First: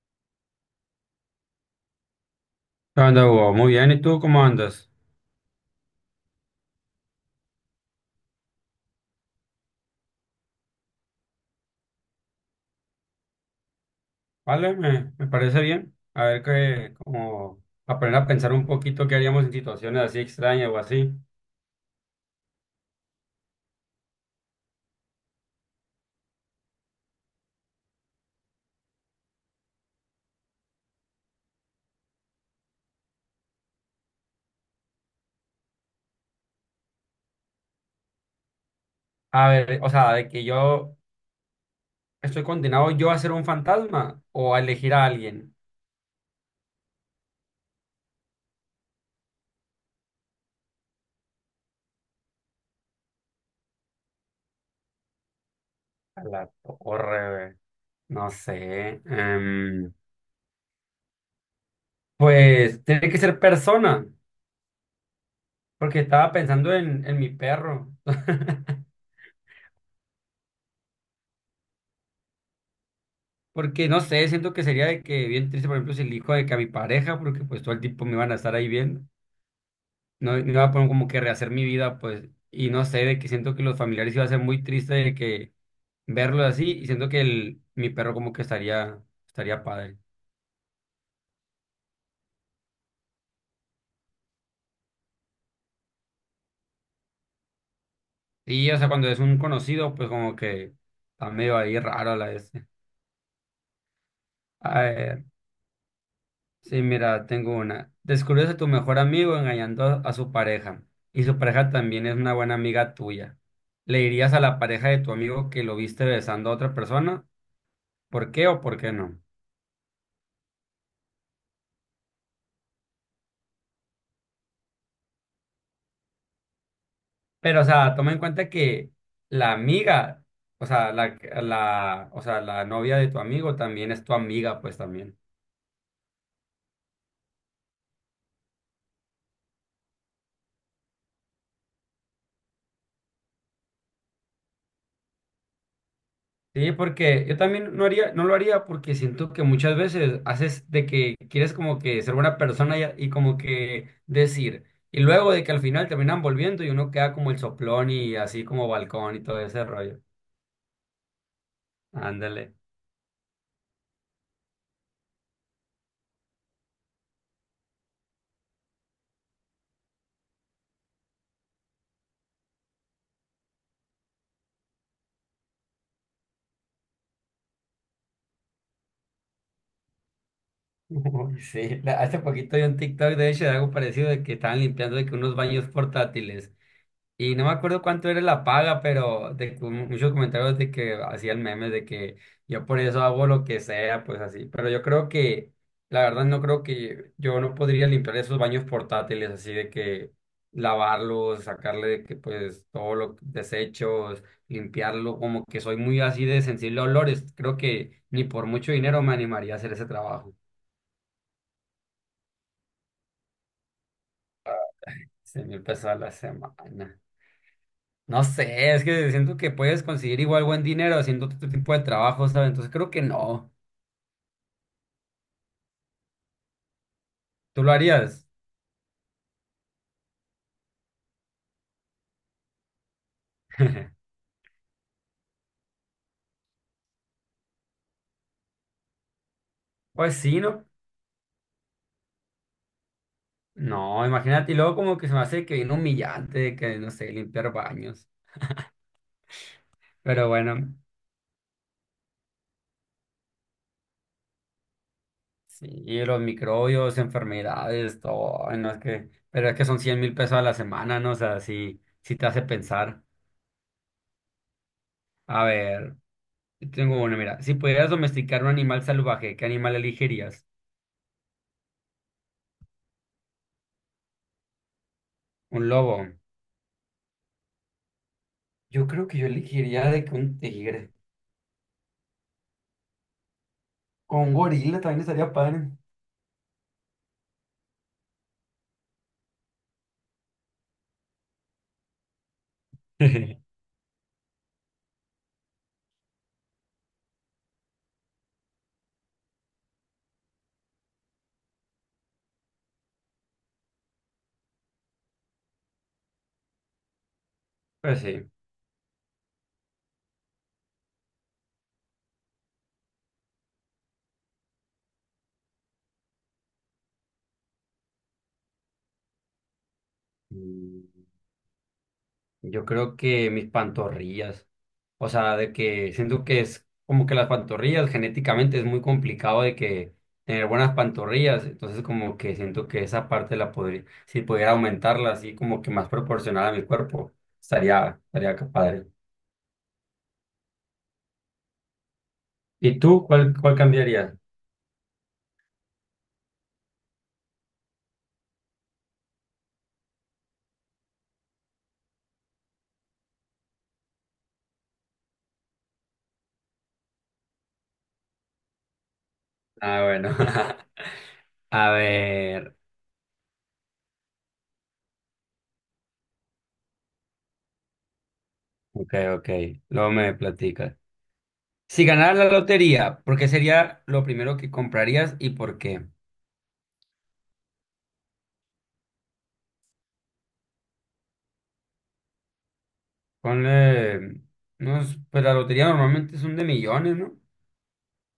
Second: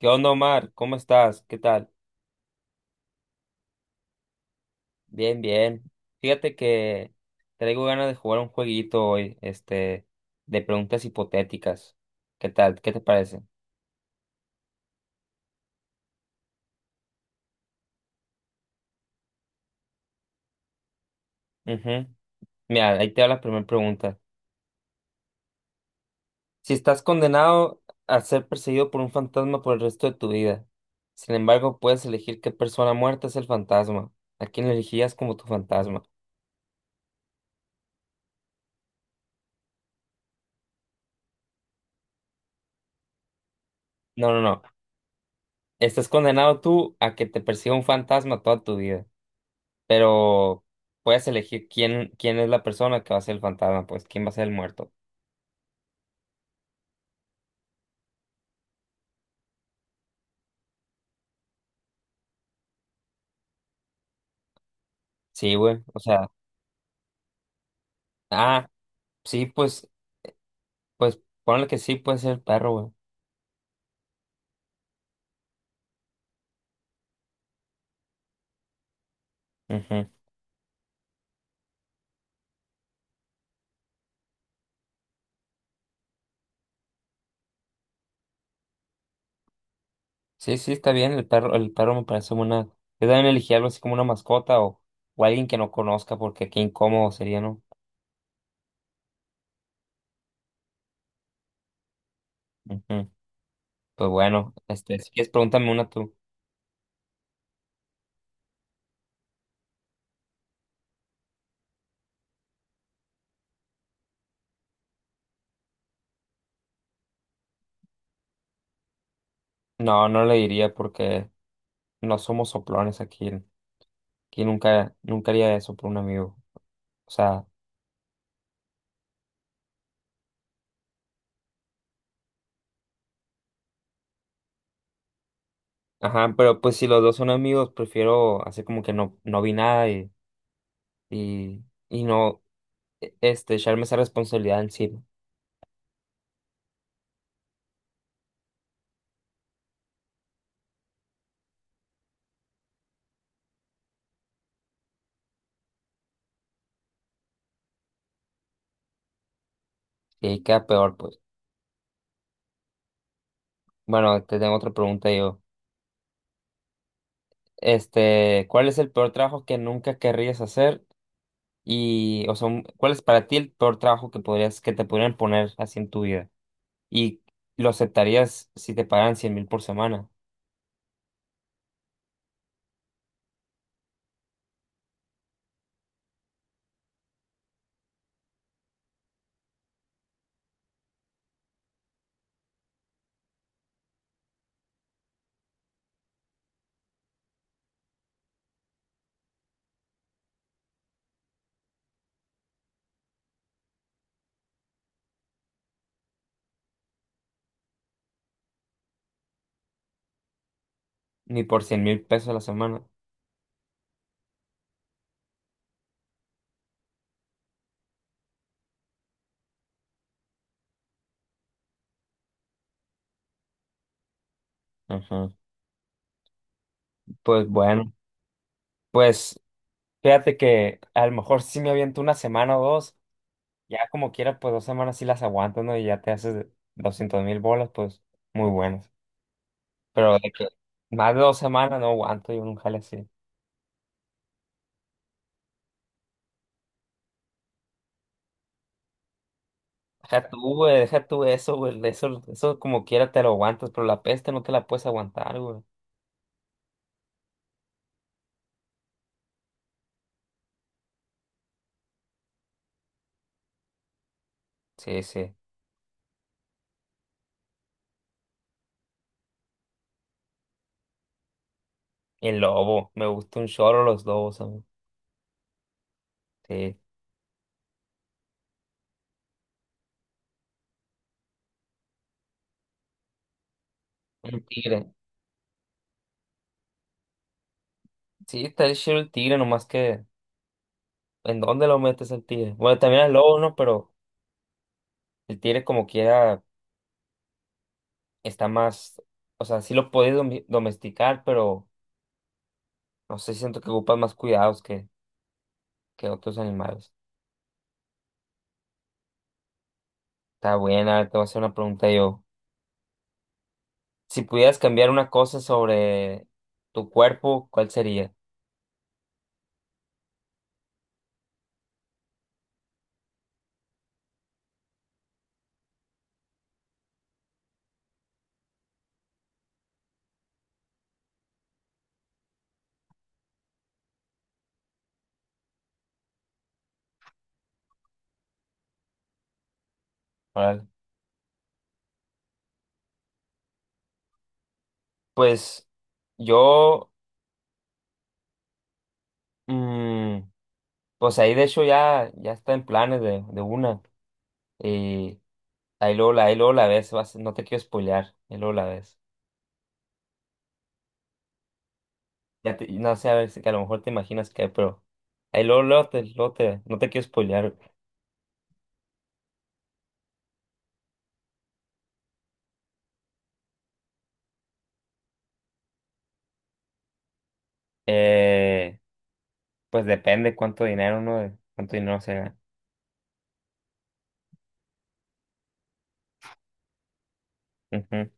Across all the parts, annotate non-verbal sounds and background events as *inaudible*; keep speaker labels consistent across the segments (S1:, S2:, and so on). S1: ¿Qué onda, Omar? ¿Cómo estás? ¿Qué tal?
S2: ¿Qué onda, Hugo? Muy bien, ¿y tú cómo andas?
S1: Bien, bien. Fíjate que traigo ganas de jugar un jueguito hoy, de preguntas hipotéticas. ¿Qué tal? ¿Qué te parece?
S2: Vale, me parece bien. A ver qué, como aprender a pensar un poquito qué haríamos en situaciones así extrañas o así.
S1: Ujú. Mira, ahí te va la primera pregunta. Si estás condenado a ser perseguido por un fantasma por el resto de tu vida, sin embargo, puedes elegir qué persona muerta es el fantasma. ¿A quién elegirías como tu fantasma?
S2: A ver, o sea, de que yo estoy condenado yo a ser un fantasma
S1: No, no,
S2: o a
S1: no.
S2: elegir a alguien.
S1: Estás condenado tú a que te persiga un fantasma toda tu vida. Pero puedes elegir quién es la persona que va a ser el fantasma, pues, quién va a ser el muerto.
S2: A la torre, güey. No sé. Pues tiene que ser persona,
S1: Sí, güey. O
S2: porque
S1: sea,
S2: estaba pensando en mi perro.
S1: ah,
S2: *laughs*
S1: sí, pues, ponle que sí puede ser el perro,
S2: Porque no sé, siento que sería de que bien triste, por ejemplo, si elijo de que a mi pareja, porque pues todo el tiempo me van a estar ahí viendo.
S1: güey. Ujú.
S2: No, no iba a poner como que rehacer mi vida, pues, y no sé, de que siento que los familiares iba a ser muy triste de que verlo así, y siento que mi perro como que estaría padre.
S1: Sí, sí, está bien, el perro me parece una. Yo también elegí algo así como una mascota o alguien que no conozca, porque qué incómodo sería, ¿no?
S2: Y, o sea, cuando es un conocido, pues como que está medio ahí raro la este.
S1: Ujú. Pues bueno,
S2: A
S1: si
S2: ver,
S1: quieres, pregúntame una tú.
S2: sí, mira, tengo una. Descubres a tu mejor amigo engañando a su pareja, y su pareja también es una buena amiga tuya. ¿Le dirías a la pareja de tu amigo que lo viste besando a otra persona? ¿Por qué o por qué no?
S1: No, no le diría porque no somos soplones aquí. Aquí nunca, nunca haría eso por un amigo. O sea.
S2: Pero, o sea, toma en cuenta que la amiga, o sea, o sea, la novia de tu amigo también es tu amiga, pues también.
S1: Ajá, pero pues si los dos son amigos, prefiero hacer como que no, no vi nada y, y no echarme esa responsabilidad encima.
S2: Sí, porque yo también no lo haría porque siento que muchas veces haces de que quieres como que ser buena persona y como que decir, y luego de que al final terminan volviendo y uno queda como el soplón y así como balcón y todo ese rollo.
S1: Y ahí queda peor, pues.
S2: Ándale.
S1: Bueno, te tengo otra pregunta yo. ¿Cuál es el peor trabajo que nunca querrías hacer? Y, o sea, ¿cuál es para ti el peor trabajo que podrías, que te podrían poner así en tu vida? Y lo aceptarías si te pagaran 100,000 por semana,
S2: *laughs* Uy, sí, hace poquito vi un TikTok de hecho de algo parecido de que estaban limpiando de que unos baños portátiles. Y no me acuerdo cuánto era la paga, pero de, que muchos comentarios de que hacían memes de que yo por eso hago lo que sea, pues así. Pero yo creo que, la verdad, no creo que yo no podría limpiar esos baños portátiles, así de que lavarlos, sacarle de que pues todos los desechos, limpiarlo, como que soy muy así de sensible a olores. Creo que ni por mucho dinero me animaría a hacer ese trabajo.
S1: ni por 100,000 pesos a la semana.
S2: 100,000 pesos a la semana. No sé, es que siento que puedes conseguir igual buen dinero haciendo otro tipo de trabajo, ¿sabes? Entonces creo que no.
S1: Ajá. Pues
S2: ¿Tú lo
S1: bueno.
S2: harías?
S1: Pues fíjate que a lo mejor sí me aviento una semana o dos, ya
S2: *laughs*
S1: como quiera, pues 2 semanas sí las aguanto, ¿no? Y ya te haces 200,000 bolas, pues muy buenas.
S2: Pues
S1: Pero de
S2: sí,
S1: que
S2: ¿no?
S1: más de 2 semanas no aguanto yo un jale así.
S2: No, imagínate, y luego como que se me hace que viene humillante, de que no sé, limpiar baños.
S1: Deja
S2: Pero
S1: tú,
S2: bueno,
S1: güey, deja tú eso, güey, eso como quiera te lo aguantas, pero la peste no te la puedes aguantar, güey.
S2: sí, los microbios, enfermedades, todo, ay, no es que, pero es que son 100,000 pesos a la semana, ¿no? O sea, sí, sí te hace pensar.
S1: Sí, sí.
S2: A ver, yo tengo uno, mira, si pudieras domesticar un animal salvaje, ¿qué animal elegirías?
S1: Y el lobo, me gusta un chorro los lobos, a mí.
S2: Un lobo.
S1: Sí.
S2: Yo creo que yo elegiría de que un tigre. Con un
S1: El tigre.
S2: gorila también estaría padre.
S1: Sí, está el chido el tigre, nomás que ¿en dónde lo metes el tigre? Bueno, también el lobo, ¿no?
S2: *laughs*
S1: Pero el tigre como quiera. Está más, o sea, sí lo puedes domesticar, pero no sé, siento que ocupas más cuidados que otros animales.
S2: Pues sí.
S1: Está buena, te voy a hacer una pregunta yo. Si pudieras cambiar una cosa sobre tu cuerpo, ¿cuál sería?
S2: Mm, Yo creo que mis pantorrillas. O sea, de que siento que es como que las pantorrillas genéticamente es muy complicado de que tener buenas pantorrillas. Entonces como que siento que esa parte la podría, si pudiera aumentarla así como que más proporcional a mi cuerpo, estaría, que padre.
S1: Órale.
S2: ¿Y tú cuál cambiarías?
S1: Pues yo, mm, pues ahí de hecho ya, está en planes de una. Y ahí luego la ves, no te quiero spoilear, ahí luego la ves.
S2: Ah, bueno. *laughs* A ver.
S1: No sé, a ver, si que a lo mejor te imaginas qué, pero ahí no te quiero spoilear.
S2: Ok, ok. Luego me platicas. Si ganaras la lotería, ¿por qué sería lo primero que comprarías y por qué?
S1: Eh, pues depende cuánto dinero se gana.
S2: Ponle, no, pues la lotería normalmente son de millones, ¿no?
S1: Ujú.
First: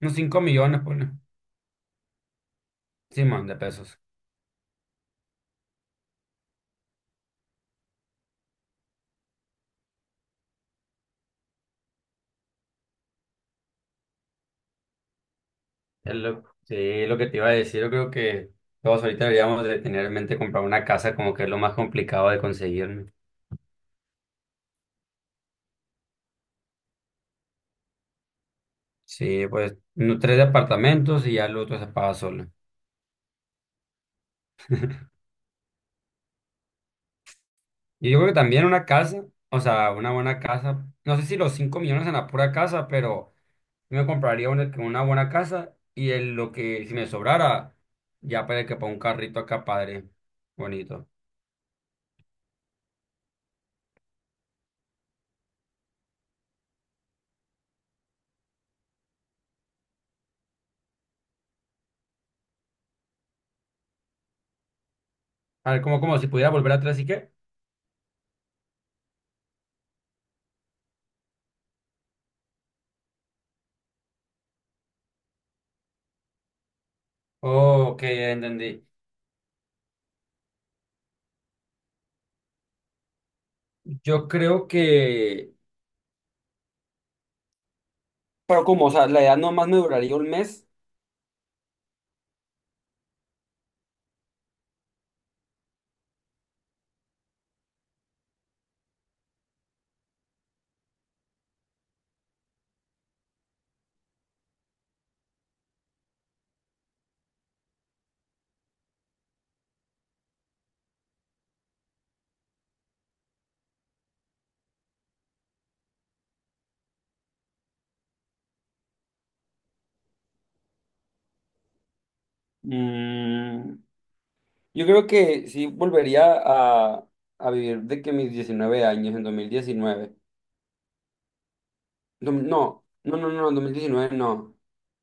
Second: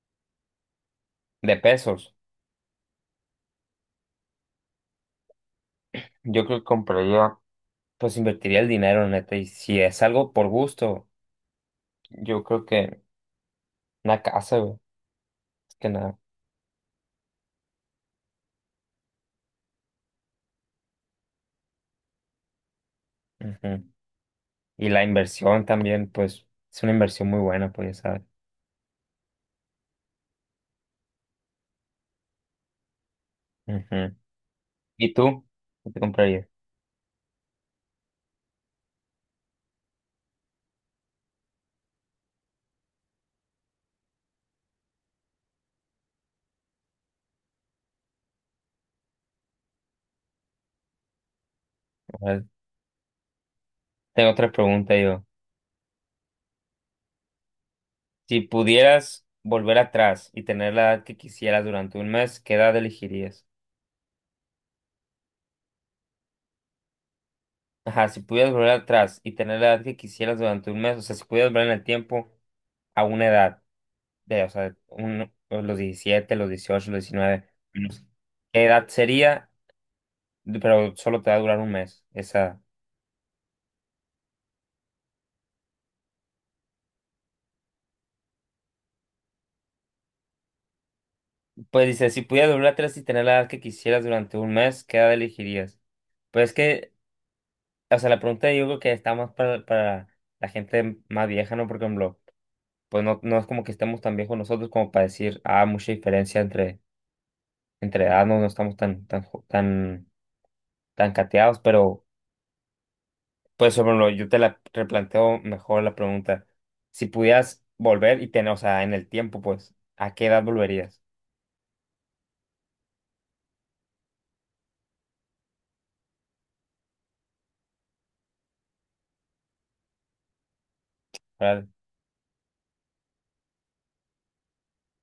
S2: Unos 5 millones, ponle.
S1: De pesos.
S2: Simón, de pesos.
S1: Yo creo que compraría, pues invertiría el dinero, neta. Y si es algo por gusto, yo creo que una casa, güey. Es que nada.
S2: Sí, lo que te iba a decir, yo creo que todos ahorita deberíamos de tener en mente comprar una casa como que es lo más complicado de conseguir, ¿no?
S1: Ujú. Y la inversión también, pues, es una inversión muy buena, pues ya sabes.
S2: Sí, pues no, tres departamentos y ya el otro se paga solo.
S1: Ujú. ¿Y tú? ¿Qué te comprarías?
S2: Y yo creo que también una casa, o sea, una buena casa. No sé si los 5 millones en la pura casa, pero... Yo me compraría una buena casa y lo que, si me sobrara, ya para que ponga un carrito acá, padre. Bonito.
S1: A ver, tengo otra pregunta yo. Si pudieras volver atrás y tener la edad que quisieras durante un mes, ¿qué edad elegirías?
S2: A ver, como si pudiera volver atrás y qué.
S1: Ajá, si pudieras volver atrás y tener la edad que quisieras durante un mes, o sea, si pudieras volver en el tiempo a una edad, de, o sea, los 17 los 18 los 19,
S2: Ok,
S1: unos-
S2: ya
S1: ¿qué
S2: entendí.
S1: edad sería? Pero solo te va a durar un mes, esa.
S2: Yo creo que. Pero como, o sea, la edad nomás me duraría un mes.
S1: Pues dice, si pudieras volver atrás y tener la edad que quisieras durante un mes, ¿qué edad elegirías? Pues es que, o sea, la pregunta yo creo que está más para la gente más vieja, ¿no? Por ejemplo, pues no, no es como que estemos tan viejos nosotros como para decir, ah, mucha diferencia entre edad no, no estamos tan cateados, pero pues sobre lo, yo te la replanteo mejor la pregunta. Si pudieras volver y tener, o sea, en el tiempo, pues, ¿a qué edad volverías?
S2: mm, yo creo que sí volvería a vivir de que mis 19 años en 2019.
S1: ¿Verdad?
S2: No, no, no, no, no, en 2019 no.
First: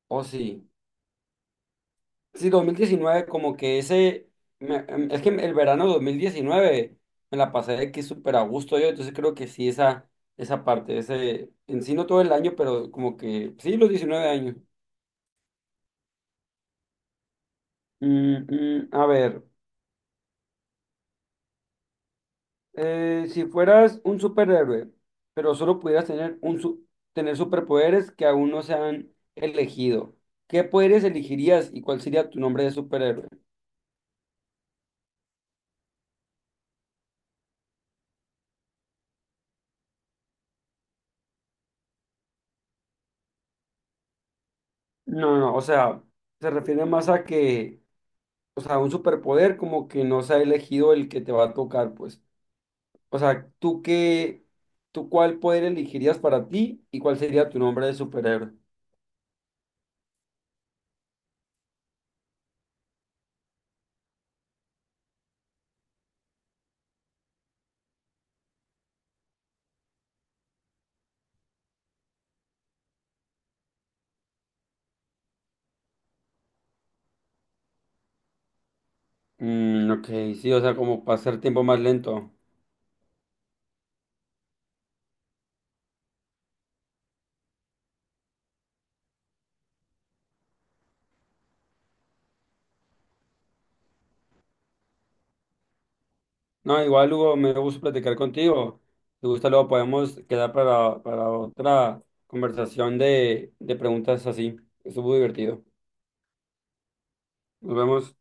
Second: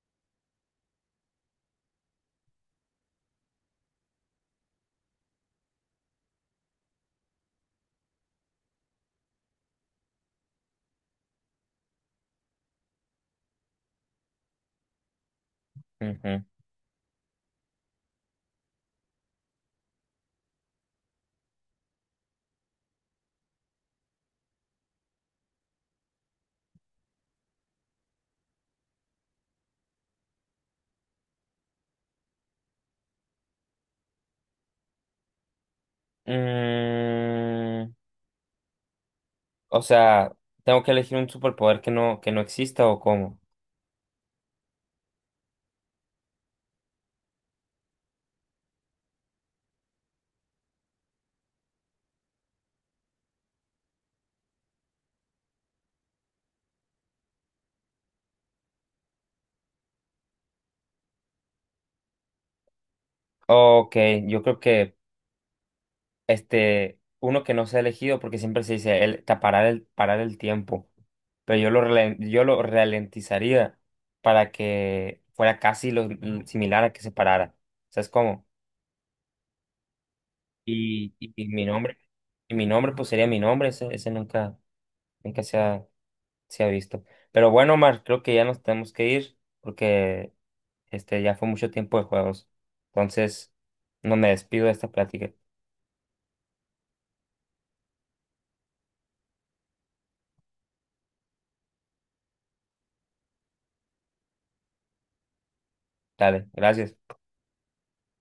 S2: O sí. Sí, 2019 como que ese, es que el verano de 2019 me la pasé de que súper a gusto yo, entonces creo que sí, esa, parte, ese, en sí no todo el año, pero como que sí, los 19 años.
S1: Ujú.
S2: A ver, si fueras un superhéroe, pero solo pudieras tener, tener superpoderes que aún no se han elegido, ¿qué poderes elegirías y cuál sería tu nombre de superhéroe?
S1: Mm, o sea, ¿tengo que elegir un superpoder que no exista o cómo?
S2: No, no, o sea, se refiere más a que o sea, un superpoder como que no se ha elegido el que te va a tocar, pues. O sea, tú cuál poder elegirías para ti y cuál sería tu nombre de superhéroe?
S1: Ok, yo creo que uno que no se ha elegido porque siempre se dice el, ta- parar el tiempo, pero yo lo ralentizaría para que fuera casi lo similar a que se parara. ¿Sabes cómo?
S2: Mm, ok, sí, o sea, como
S1: Y, y,
S2: pasar
S1: y
S2: tiempo
S1: mi
S2: más
S1: nombre,
S2: lento.
S1: y mi nombre pues sería mi nombre, ese nunca, nunca se ha visto. Pero bueno, Omar, creo que ya nos tenemos que ir porque ya fue mucho tiempo de juegos. Entonces, no me despido de esta plática.
S2: No, igual, Hugo, me gusta platicar contigo. Si gusta, luego podemos quedar para otra conversación de preguntas así. Estuvo divertido.
S1: Dale, gracias.
S2: Nos vemos.